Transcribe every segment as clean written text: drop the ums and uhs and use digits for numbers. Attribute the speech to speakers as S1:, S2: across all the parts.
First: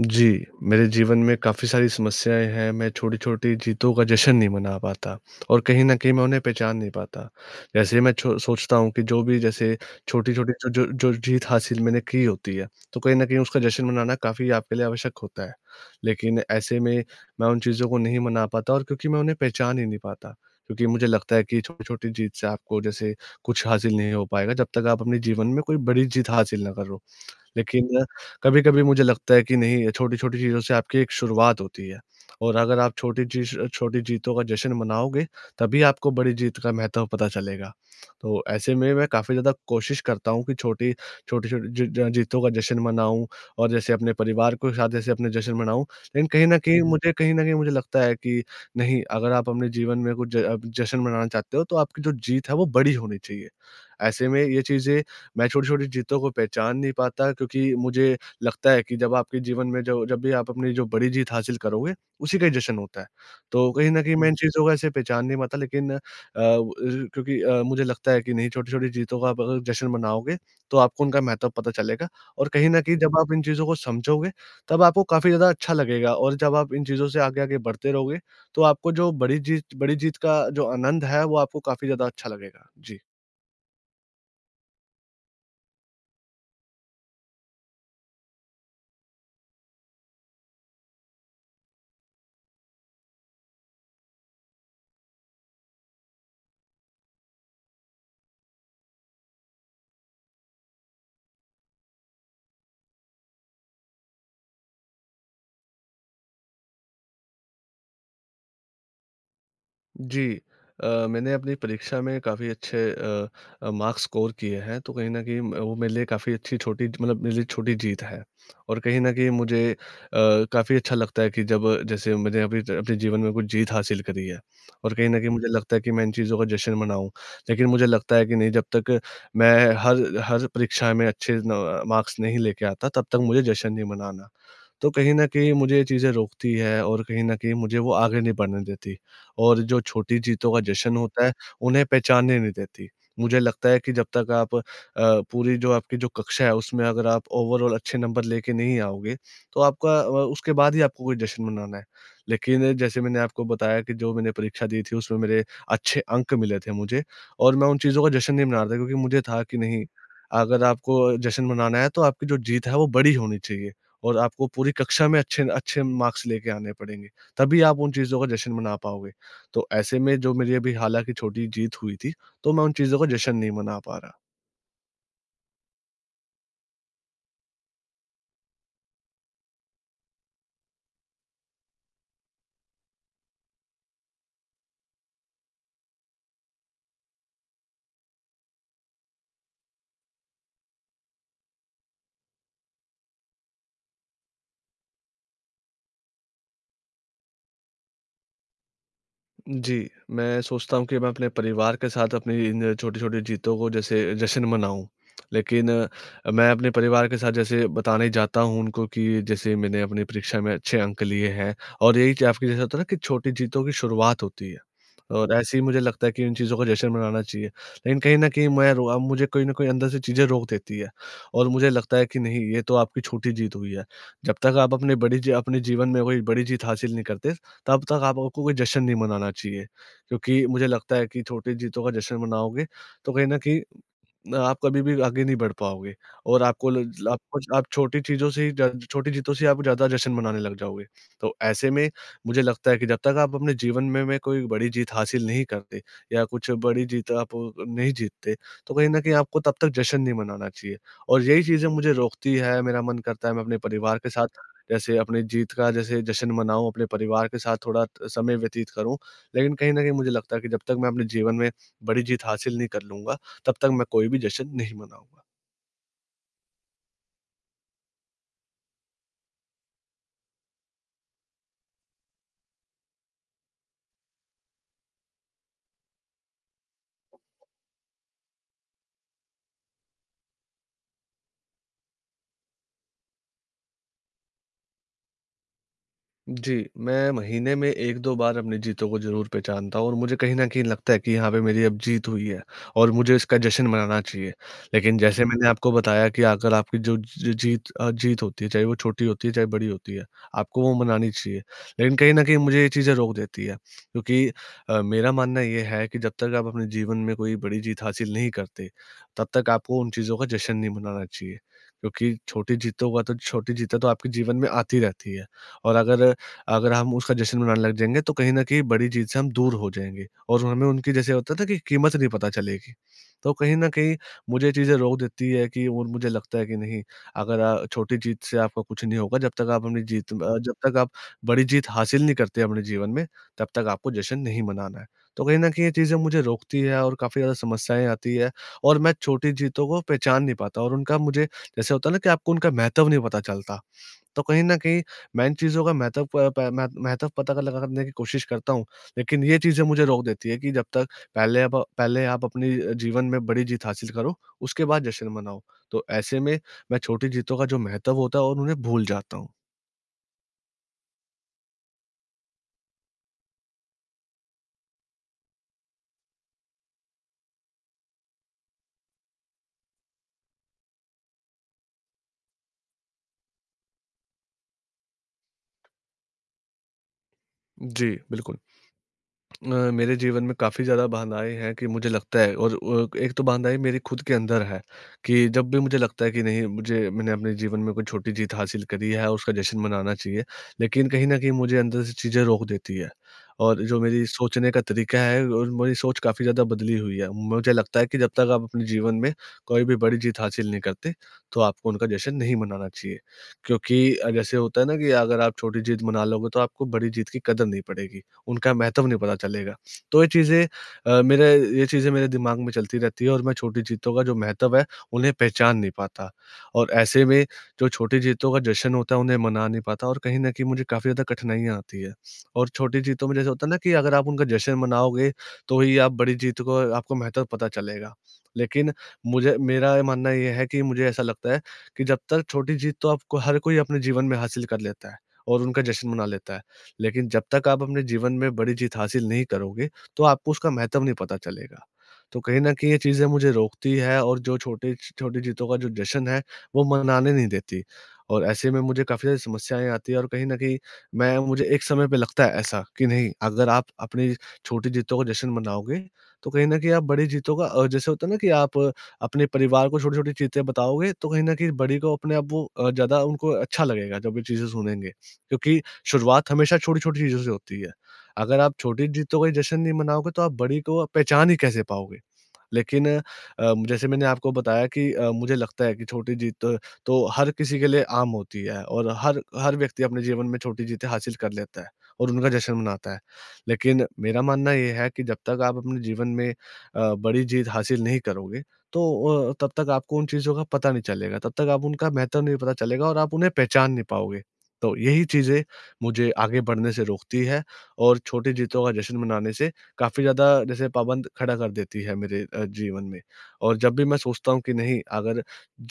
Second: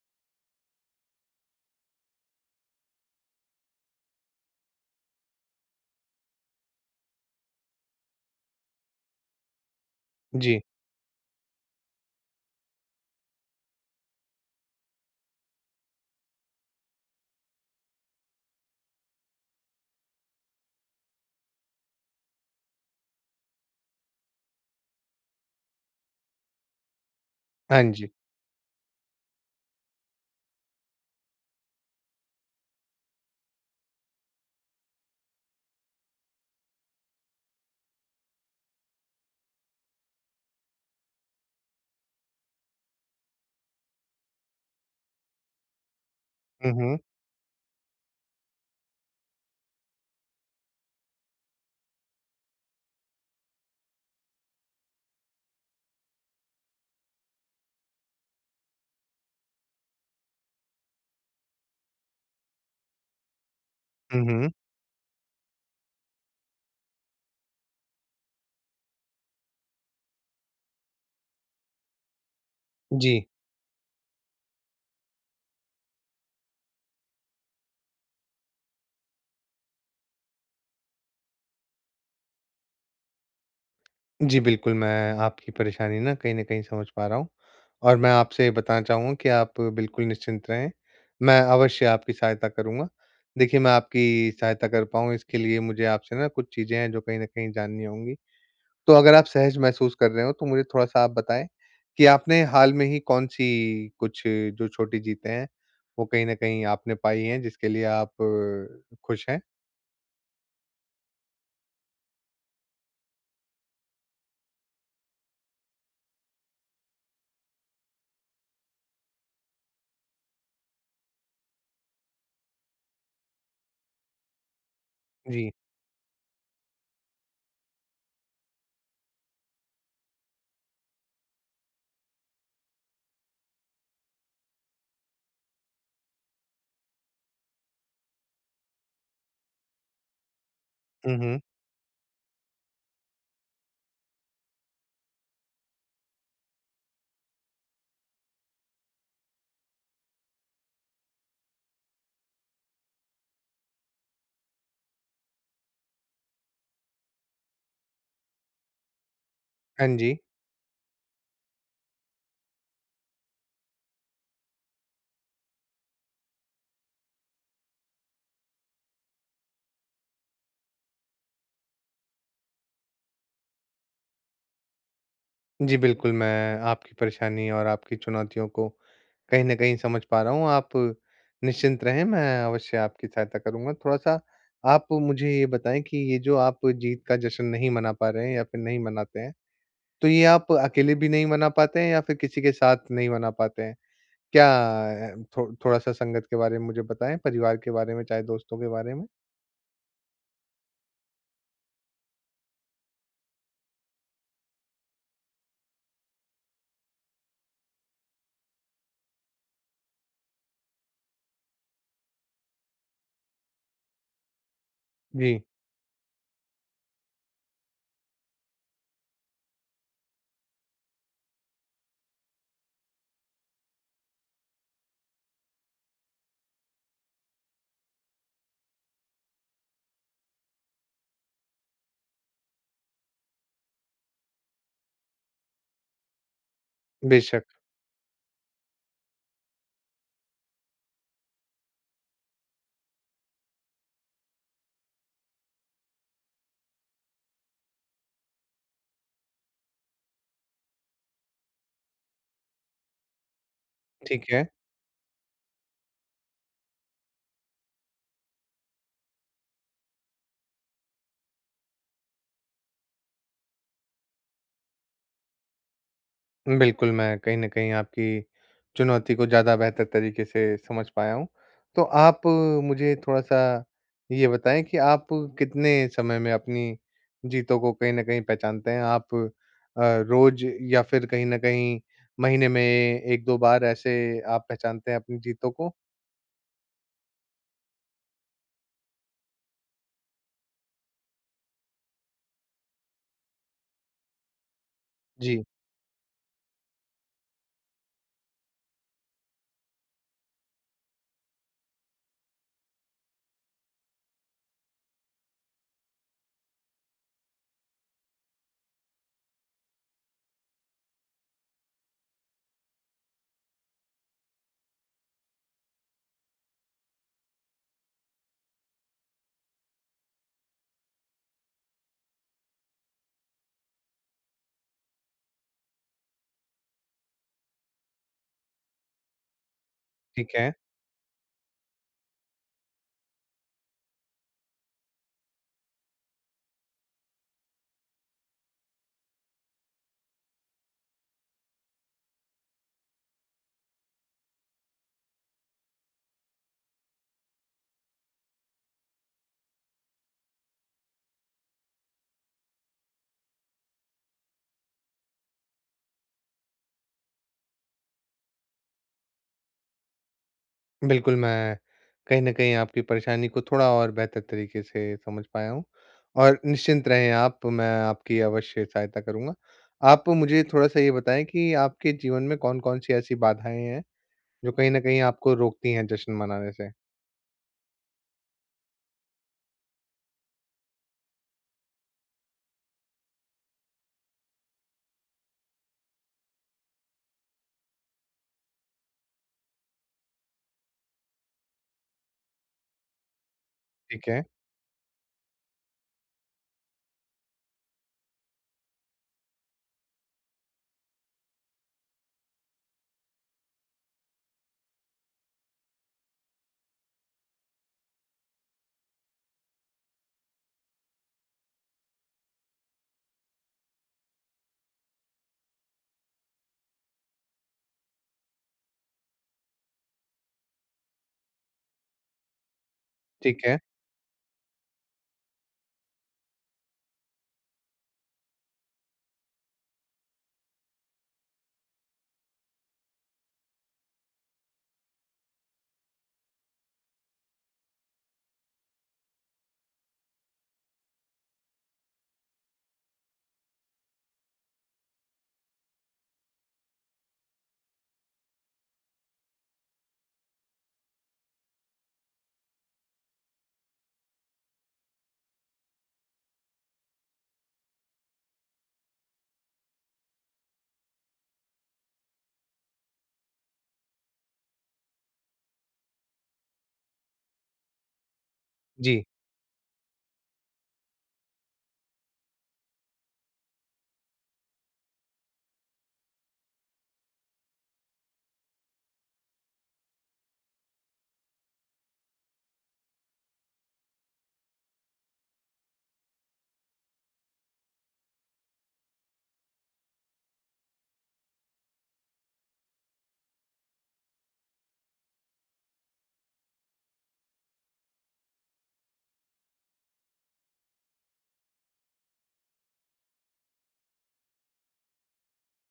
S1: जी, मेरे जीवन में काफ़ी सारी समस्याएँ हैं, मैं छोटी-छोटी जीतों का जश्न नहीं मना पाता और कहीं न कहीं मैं उन्हें पहचान नहीं पाता। जैसे ही मैं छो सोचता हूँ कि जो भी जैसे छोटी-छोटी
S2: जी।
S1: जो जो जो जीत हासिल मैंने की होती है, तो कहीं न कहीं उसका जश्न मनाना काफ़ी आपके लिए आवश्यक होता है। लेकिन ऐसे में मैं उन चीज़ों को नहीं मना पाता और क्योंकि मैं उन्हें पहचान ही नहीं पाता, क्योंकि मुझे लगता है कि छोटी-छोटी जीत से आपको जैसे कुछ हासिल नहीं हो पाएगा, जब तक आप अपने जीवन में कोई बड़ी जीत हासिल ना करो।
S2: हाँ
S1: लेकिन
S2: जी।
S1: कभी-कभी मुझे लगता है कि नहीं, छोटी-छोटी चीज़ों से आपकी एक शुरुआत होती है और अगर आप छोटी जीतों का जश्न मनाओगे, तभी आपको बड़ी जीत का महत्व पता चलेगा। तो ऐसे में मैं काफ़ी ज़्यादा कोशिश करता हूँ कि छोटी-छोटी जी ज जीतों का जश्न मनाऊँ और जैसे अपने परिवार के साथ जैसे अपने जश्न मनाऊँ। लेकिन कहीं न
S2: हुँ,
S1: कहीं
S2: हुँ।
S1: मुझे कहीं न कहीं मुझे लगता है कि नहीं, अगर आप अपने जीवन में कुछ जश्न मनाना चाहते हो, तो आपकी जो जीत है, वो बड़ी होनी चाहिए। ऐसे में ये चीज़ें मैं छोटी-छोटी जीतों को पहचान नहीं पाता क्योंकि मुझे लगता है कि जब आपके जीवन में जो जब भी आप अपनी जो बड़ी जीत हासिल करोगे, उसी का ही जश्न होता है। तो कहीं न कहीं
S2: हुँ,
S1: मैं हुँ। इन
S2: हुँ।
S1: चीज़ों को ऐसे पहचान नहीं पाता, लेकिन अ, व क्योंकि मुझे लगता है कि नहीं, छोटी-छोटी जीतों का आप अगर जश्न मनाओगे, तो आपको उनका महत्व पता चलेगा और कहीं न कहीं जब
S2: जी।
S1: आप इन चीज़ों को समझोगे, तब आपको काफ़ी ज़्यादा अच्छा लगेगा और जब आप इन चीज़ों से आगे-आगे बढ़ते रहोगे, तो आपको जो बड़ी जीत का जो आनंद है, वो आपको काफ़ी ज़्यादा अच्छा लगेगा। जी।
S2: जी, बिल्कुल, मैं आपकी परेशानी ना कहीं न कहीं समझ पा रहा हूँ और मैं आपसे बताना चाहूँगा कि आप बिल्कुल निश्चिंत रहें, मैं अवश्य आपकी सहायता करूँगा। देखिए, मैं आपकी सहायता कर पाऊँ इसके लिए मुझे आपसे ना कुछ चीज़ें हैं जो कहीं न कहीं जाननी होंगी। तो अगर आप सहज महसूस कर रहे हो तो मुझे थोड़ा-सा आप बताएँ कि आपने हाल में ही कौन-सी कुछ जो छोटी जीतें हैं, वो कहीं न कहीं आपने पाई हैं जिसके लिए आप खुश हैं?
S1: जी। मैंने अपनी परीक्षा में काफ़ी अच्छे मार्क्स स्कोर किए हैं, तो कहीं न कहीं म वो मेरे लिए काफ़ी अच्छी छोटी मतलब मेरे लिए छोटी जीत है। और कहीं न कहीं मुझे काफ़ी अच्छा लगता है कि जब जैसे मैंने अभी अपने अपने जीवन में कुछ जीत हासिल करी है और कहीं न कहीं मुझे
S2: जी।
S1: लगता है कि मैं इन चीज़ों का जश्न मनाऊँ। लेकिन मुझे लगता है कि नहीं, जब तक मैं हर हर परीक्षा में अच्छे न मार्क्स नहीं लेके आता, तब तक मुझे जश्न नहीं मनाना। तो कहीं न कहीं मुझे ये चीज़ें रोकती है और कहीं न कहीं मुझे वो आगे नहीं बढ़ने देती। और जो छोटी जीतों का जश्न
S2: हुँ,
S1: होता है,
S2: हुँ।
S1: उन्हें पहचानने नहीं देती। मुझे लगता है कि जब तक आप पूरी जो आपकी जो कक्षा है, उसमें अगर आप ओवरऑल अच्छे नंबर लेके नहीं आओगे, तो आपका उसके बाद ही आपको कोई जश्न मनाना है। लेकिन जैसे मैंने आपको बताया कि जो मैंने परीक्षा दी थी, उसमें मेरे अच्छे अंक मिले थे मुझे और मैं उन चीज़ों का जश्न नहीं मना रहा था, क्योंकि मुझे था कि नहीं,
S2: हाँ जी।
S1: अगर आपको जश्न मनाना है, तो आपकी जो जीत है, वो बड़ी होनी चाहिए और आपको पूरी कक्षा में अच्छे अच्छे मार्क्स लेके आने पड़ेंगे। तभी आप उन चीज़ों का जश्न मना पाओगे। तो ऐसे में जो मेरी अभी हालाँकि छोटी जीत हुई थी, तो मैं उन चीज़ों का जश्न नहीं मना पा रहा।
S2: जी, बिल्कुल, मैं आपकी परेशानी और आपकी चुनौतियों को कहीं न कहीं समझ पा रहा हूँ। आप निश्चिंत रहें, मैं अवश्य आपकी सहायता करूँगा। थोड़ा-सा आप मुझे ये बताएँ कि ये जो आप जीत का जश्न नहीं मना पा रहे हैं या फिर नहीं मनाते हैं, तो ये आप अकेले भी नहीं मना पाते हैं या फिर किसी के साथ नहीं मना पाते हैं? क्या अ, थो थोड़ा-सा संगत के बारे में मुझे बताएँ, परिवार के बारे में, चाहे दोस्तों के बारे में?
S1: जी, मैं सोचता हूँ कि मैं अपने परिवार के साथ अपनी इन छोटी-छोटी जीतों को जैसे जश्न मनाऊँ। लेकिन मैं अपने परिवार के साथ जैसे बताना ही चाहता हूँ उनको कि जैसे मैंने अपनी परीक्षा में अच्छे अंक लिए हैं और यही ज आपकी जैसे होता है ना कि छोटी जीतों की शुरुआत होती है। और
S2: जी,
S1: ऐसे ही मुझे लगता है कि इन चीज़ों का जश्न मनाना चाहिए। लेकिन कहीं न कहीं मैं रो अब मुझे कोई न कोई अंदर से चीज़ें रोक देती है और मुझे लगता है कि नहीं, ये तो आपकी छोटी जीत हुई है। जब तक आप अपने जीवन में कोई बड़ी जीत हासिल नहीं करते, तब तक आपको कोई जश्न नहीं मनाना चाहिए। क्योंकि मुझे लगता है कि छोटी जीतों का जश्न मनाओगे, तो कहीं न कहीं आप कभी भी आगे नहीं बढ़ पाओगे और आपको ल ल आप
S2: बेशक,
S1: कुछ आप छोटी जीतों से ही आप ज़्यादा जश्न मनाने लग जाओगे। तो ऐसे में मुझे लगता है कि जब तक आप अपने जीवन में कोई बड़ी जीत हासिल नहीं करते या कुछ बड़ी जीत आप नहीं जीतते, तो कहीं न कहीं आपको तब तक जश्न नहीं मनाना चाहिए। और यही चीज़ें मुझे रोकती है, मेरा मन करता है मैं अपने परिवार के
S2: ठीक
S1: साथ
S2: है।
S1: जैसे अपनी जीत का जैसे जश्न मनाऊँ, अपने परिवार के साथ थोड़ा त समय व्यतीत करूँ। लेकिन कहीं न कहीं मुझे लगता है कि जब तक मैं अपने जीवन में बड़ी जीत हासिल नहीं कर लूँगा, तब तक मैं कोई भी जश्न नहीं मनाऊँगा।
S2: बिल्कुल, मैं कहीं न कहीं आपकी चुनौती को ज़्यादा बेहतर तरीके से समझ पाया हूँ। तो आप मुझे थोड़ा-सा ये बताएँ कि आप कितने समय में अपनी जीतों को कहीं न कहीं पहचानते हैं? आप रोज़ या फिर कहीं न कहीं महीने में 1-2 बार ऐसे आप पहचानते हैं अपनी जीतों को?
S1: जी, मैं महीने में 1-2 बार अपनी जीतों को ज़रूर पहचानता हूँ और मुझे कहीं न कहीं लगता है कि यहाँ पे मेरी अब जीत हुई है और मुझे इसका जश्न मनाना चाहिए। लेकिन जैसे
S2: जी,
S1: मैंने आपको बताया कि अगर आपकी जो जीत होती है, चाहे वो छोटी होती है, चाहे बड़ी होती है, आपको वो मनानी चाहिए। लेकिन कहीं न कहीं मुझे ये चीज़ें रोक देती है, क्योंकि मेरा मानना ये है कि जब तक आप अपने जीवन में कोई बड़ी जीत हासिल नहीं करते, तब तक आपको उन चीज़ों का जश्न नहीं मनाना चाहिए, क्योंकि छोटी जीतें तो आपके जीवन में आती रहती है और अगर अगर हम उसका जश्न मनाने लग जाएँगे, तो कहीं न कहीं बड़ी चीज़ से हम दूर हो जाएँगे और हमें उनकी जैसे होता है ना कि कीमत नहीं पता चलेगी। तो कहीं न कहीं मुझे ये चीज़ें रोक देती है कि और मुझे लगता है कि नहीं, अगर छोटी जीत से आपका कुछ नहीं होगा, जब तक आप
S2: ठीक है।
S1: जब तक आप बड़ी जीत हासिल नहीं करते अपने जीवन में, तब तक आपको जश्न नहीं मनाना है। तो कहीं न कहीं ये चीज़ें मुझे रोकती है और काफ़ी ज़्यादा समस्याएँ आती है और मैं छोटी जीतों को पहचान नहीं पाता और उनका मुझे जैसे होता है ना कि आपको उनका महत्व नहीं पता चलता। तो कहीं न कहीं मैं इन चीज़ों का महत्व प प मह महत्व पता लगा करने की कोशिश करता हूँ, लेकिन ये चीज़ें मुझे रोक देती है कि जब तक पहले आप अपनी जीवन में बड़ी जीत हासिल करो, उसके बाद जश्न मनाओ। तो ऐसे में मैं छोटी जीतों का जो महत्व होता है और उन्हें भूल जाता हूँ।
S2: बिल्कुल, मैं कहीं न कहीं आपकी परेशानी को थोड़ा और बेहतर तरीके से समझ पाया हूँ और निश्चिंत रहें आप, मैं आपकी अवश्य सहायता करूँगा। आप मुझे थोड़ा-सा ये बताएँ कि आपके जीवन में कौन-कौन सी ऐसी बाधाएँ हैं, जो कहीं न कहीं आपको रोकती हैं जश्न मनाने से?
S1: जी, बिल्कुल। अ, मेरे जीवन में काफ़ी ज़्यादा बाधाएँ हैं कि मुझे लगता है और एक तो बाधाएँ मेरी खुद के अंदर है कि जब भी मुझे लगता है कि नहीं, मुझे मैंने अपने जीवन में कोई छोटी जीत हासिल करी है और उसका जश्न मनाना चाहिए, लेकिन कहीं न कहीं मुझे अंदर से चीज़ें रोक देती है। और जो मेरी
S2: ठीक है,
S1: सोचने का तरीका है और मेरी सोच काफ़ी ज़्यादा बदली हुई है। मुझे लगता है कि जब तक आप अपने जीवन में कोई भी बड़ी जीत हासिल नहीं करते, तो आपको उनका जश्न नहीं मनाना चाहिए। क्योंकि जैसे होता है ना कि अगर आप छोटी जीत मना लोगे, तो आपको बड़ी जीत की कदर नहीं पड़ेगी। उनका महत्व नहीं पता चलेगा। तो अ, मेरे ये चीज़ें मेरे दिमाग में चलती रहती है और मैं छोटी जीतों का जो महत्व है, उन्हें पहचान नहीं पाता। और ऐसे में जो छोटी जीतों का जश्न होता है, उन्हें मना नहीं पाता और कहीं न कहीं मुझे काफ़ी ज़्यादा कठिनाइयाँ आती है। और छोटी जीतों में जैसे
S2: ठीक
S1: होता है ना
S2: है।
S1: कि अगर आप उनका जश्न मनाओगे, तो ही आप बड़ी जीत को आपको महत्व पता चलेगा। लेकिन मुझे मेरा ये मानना ये है कि मुझे ऐसा लगता है कि जब तक छोटी जीत तो आपको हर कोई अपने जीवन में हासिल कर लेता है और उनका जश्न मना लेता है। लेकिन जब तक आप अपने जीवन में बड़ी जीत हासिल नहीं करोगे, तो आपको उसका महत्व नहीं पता चलेगा। तो कहीं न कहीं ये चीज़ें मुझे रोकती है और जो छोटी छोटी जीतों का जो जश्न है, वो मनाने नहीं देती। और ऐसे में मुझे काफ़ी सारी समस्याएँ आती हैं और कहीं न कहीं मैं मुझे एक समय पे लगता है ऐसा कि नहीं, अगर आप अपनी छोटी जीतों का जश्न मनाओगे, तो कहीं न कहीं आप बड़ी जीतों का जैसे होता है ना कि आप अपने परिवार को छोटी-छोटी चीज़ें बताओगे, तो कहीं न कहीं बड़ी को अपने आप वो ज़्यादा उनको अच्छा लगेगा जब ये चीज़ें सुनेंगे। क्योंकि शुरुआत हमेशा छोटी-छोटी चीज़ों से होती है। अगर आप छोटी
S2: जी,
S1: जीतों का ही जश्न नहीं मनाओगे, तो आप बड़ी को पहचान ही कैसे पाओगे? लेकिन जैसे मैंने आपको बताया कि मुझे लगता है कि छोटी जीत तो हर किसी के लिए आम होती है और हर हर व्यक्ति अपने जीवन में छोटी जीतें हासिल कर लेता है और उनका जश्न मनाता है। लेकिन मेरा मानना ये है कि जब तक आप अपने जीवन में बड़ी जीत हासिल नहीं करोगे, तो तब तक आपको उन चीज़ों का पता नहीं चलेगा, तब तक आप उनका महत्व नहीं पता चलेगा और आप उन्हें पहचान नहीं पाओगे। तो यही चीज़ें मुझे आगे बढ़ने से रोकती है और छोटी जीतों का जश्न मनाने से काफ़ी ज़्यादा जैसे पाबंद खड़ा कर देती है मेरे जीवन में। और जब भी मैं सोचता हूँ कि नहीं, अगर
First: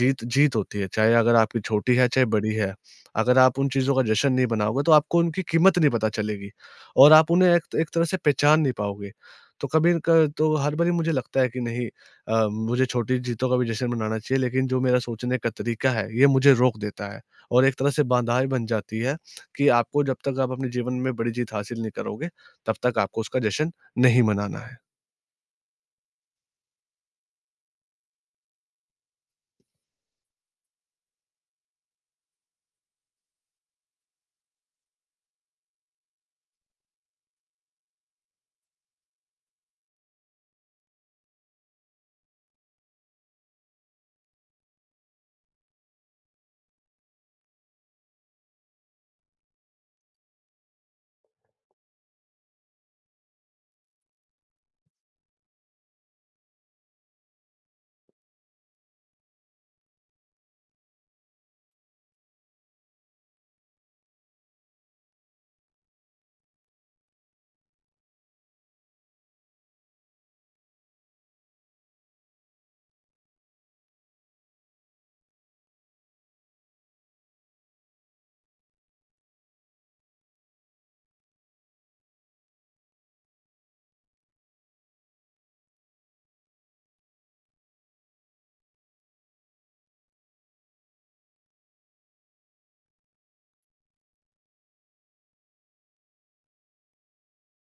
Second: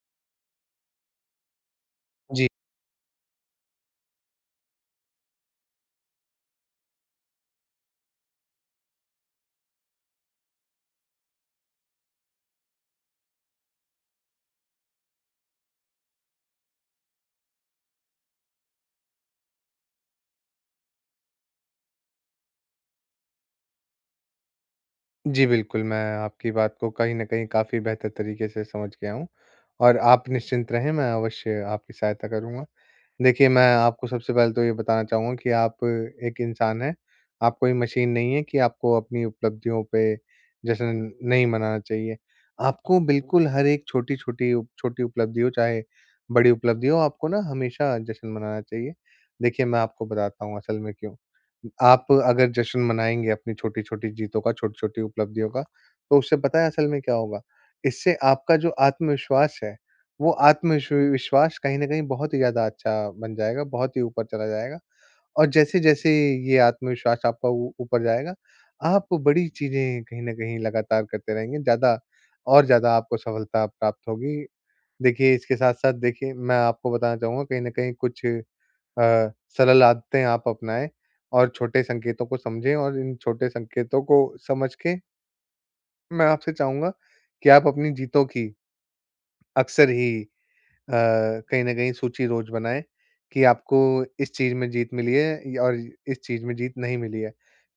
S1: जीत जीत होती है, चाहे अगर आपकी छोटी है, चाहे
S2: जी,
S1: बड़ी है, अगर आप उन चीज़ों का जश्न नहीं मनाओगे, तो आपको उनकी कीमत नहीं पता चलेगी और आप उन्हें एक एक तरह से पहचान नहीं पाओगे। तो कभी क तो हर बारी मुझे लगता है कि नहीं, मुझे छोटी जीतों का भी जश्न मनाना चाहिए, लेकिन जो मेरा सोचने का तरीका है, ये मुझे रोक देता है। और एक तरह से बाधाएँ बन जाती है कि आपको जब तक आप अपने जीवन में बड़ी जीत हासिल नहीं करोगे, तब तक आपको उसका जश्न नहीं मनाना है।
S2: जी, बिल्कुल, मैं आपकी बात को कहीं न कहीं काफ़ी बेहतर तरीके से समझ गया हूँ और आप निश्चिंत रहें, मैं अवश्य आपकी सहायता करूँगा। देखिए, मैं आपको सबसे पहले तो ये बताना चाहूँगा कि आप एक इंसान हैं, आप कोई मशीन नहीं है कि आपको अपनी उपलब्धियों पे जश्न नहीं मनाना चाहिए। आपको बिल्कुल हर एक छोटी-छोटी उप छोटी उपलब्धि हो चाहे बड़ी उपलब्धि हो, आपको ना हमेशा जश्न मनाना चाहिए। देखिए, मैं आपको बताता हूँ असल में क्यों। आप अगर जश्न मनाएँगे अपनी छोटी-छोटी जीतों का, छोटी-छोटी उपलब्धियों का, तो उससे पता है असल में क्या होगा? इससे आपका जो आत्मविश्वास है वो आत्मविश्व विश्वास कहीं न कहीं बहुत ही ज़्यादा अच्छा बन जाएगा, बहुत ही ऊपर चला जाएगा और जैसे-जैसे ये आत्मविश्वास आपका ऊ ऊपर जाएगा, आप बड़ी चीज़ें कहीं न कहीं लगातार करते रहेंगे, ज़्यादा और ज़्यादा आपको सफलता प्राप्त होगी। देखिए, इसके साथ-साथ देखिए, मैं आपको बताना चाहूँगा कहीं न कहीं कुछ अ, सरल आदतें आप अपनाएँ और छोटे संकेतों को समझें और इन छोटे संकेतों को समझ के मैं आपसे चाहूँगा कि आप अपनी जीतों की अक्सर ही अ, कहीं न कहीं सूची रोज़ बनाएँ कि आपको इस चीज़ में जीत मिली है य और इस चीज़ में जीत नहीं मिली है।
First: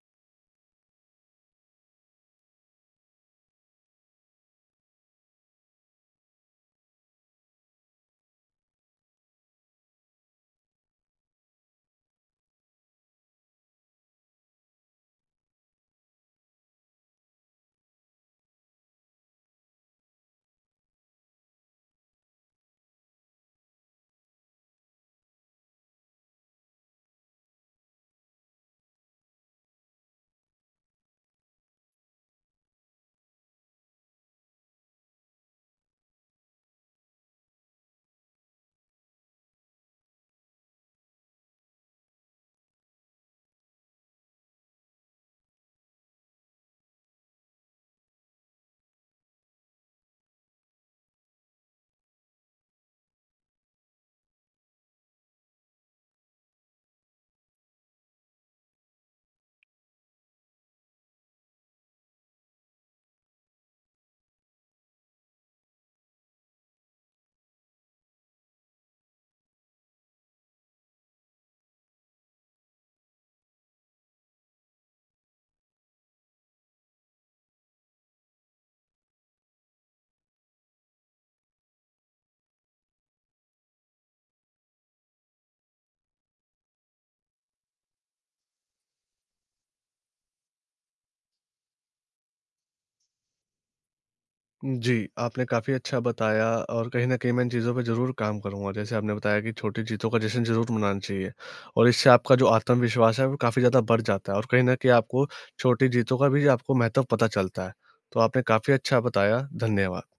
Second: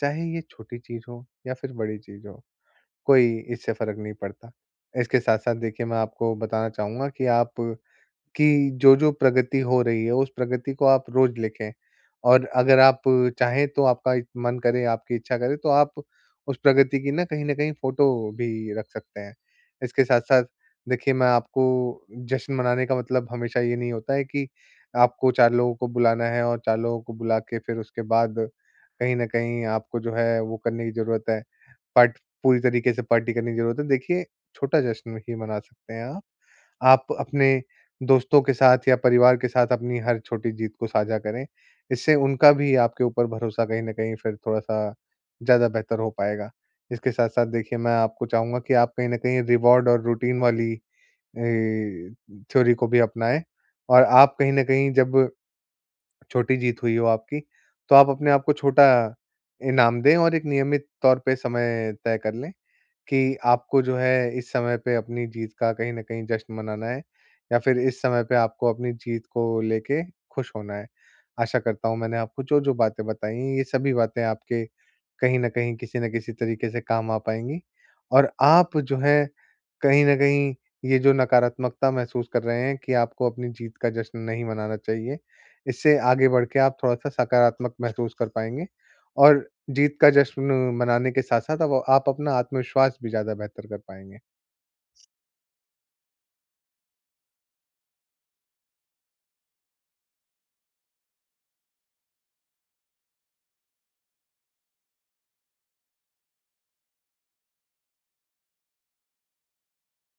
S2: चाहे ये छोटी चीज़ हो या फिर बड़ी चीज़ हो, कोई इससे फ़र्क नहीं पड़ता। इसके साथ-साथ देखिए, मैं आपको बताना चाहूँगा कि आप कि जो-जो प्रगति हो रही है, उस प्रगति को आप रोज़ लिखें और अगर आप चाहें तो आपका मन करे, आपकी इच्छा करे तो आप उस प्रगति की ना कहीं न कहीं फ़ोटो भी रख सकते हैं। इसके साथ-साथ देखिए, मैं आपको जश्न मनाने का मतलब हमेशा ये नहीं होता है कि आपको 4 लोगों को बुलाना है और 4 लोगों को बुला के फिर उसके बाद कहीं न कहीं आपको जो है वो करने की ज़रूरत है, पार्ट पूरी तरीके से पार्टी करने की ज़रूरत है। देखिए, छोटा जश्न ही मना सकते हैं आप। आप अपने दोस्तों के साथ या परिवार के साथ अपनी हर छोटी जीत को साझा करें। इससे उनका भी आपके ऊपर भरोसा कहीं न कहीं फिर थोड़ा-सा ज़्यादा बेहतर हो पाएगा। इसके साथ-साथ देखिए, मैं आपको चाहूँगा कि आप कहीं न कहीं रिवार्ड और रूटीन वाली अ, थ्योरी को भी अपनाएँ और आप कहीं न कहीं जब छोटी जीत हुई हो आपकी, तो आप अपने आप को छोटा इनाम दें और एक नियमित तौर पे समय तय कर लें। कि आपको जो है इस समय पे अपनी जीत का कहीं न कहीं जश्न मनाना है या फिर इस समय पे आपको अपनी जीत को लेके खुश होना है। आशा करता हूँ मैंने आपको जो-जो बातें बताई हैं, ये सभी बातें आपके कहीं न कहीं, किसी न किसी तरीके से काम आ पाएँगी और आप जो है कहीं न कहीं ये जो नकारात्मकता महसूस कर रहे हैं कि आपको अपनी जीत का जश्न नहीं मनाना चाहिए। इससे आगे बढ़ के आप थोड़ा-सा सकारात्मक महसूस कर पाएँगे और जीत का जश्न मनाने के साथ-साथ अब आप अपना आत्मविश्वास भी ज़्यादा बेहतर कर पाएँगे।
S1: जी, आपने काफ़ी अच्छा बताया और कहीं न कहीं मैं इन चीज़ों पे ज़रूर काम करूँगा। जैसे आपने बताया कि छोटी जीतों का जश्न ज़रूर मनाना चाहिए और इससे आपका जो आत्मविश्वास है, वो काफ़ी ज़्यादा बढ़ जाता है और कहीं न कहीं आपको छोटी जीतों का भी आपको महत्व पता चलता है। तो आपने काफ़ी अच्छा बताया, धन्यवाद।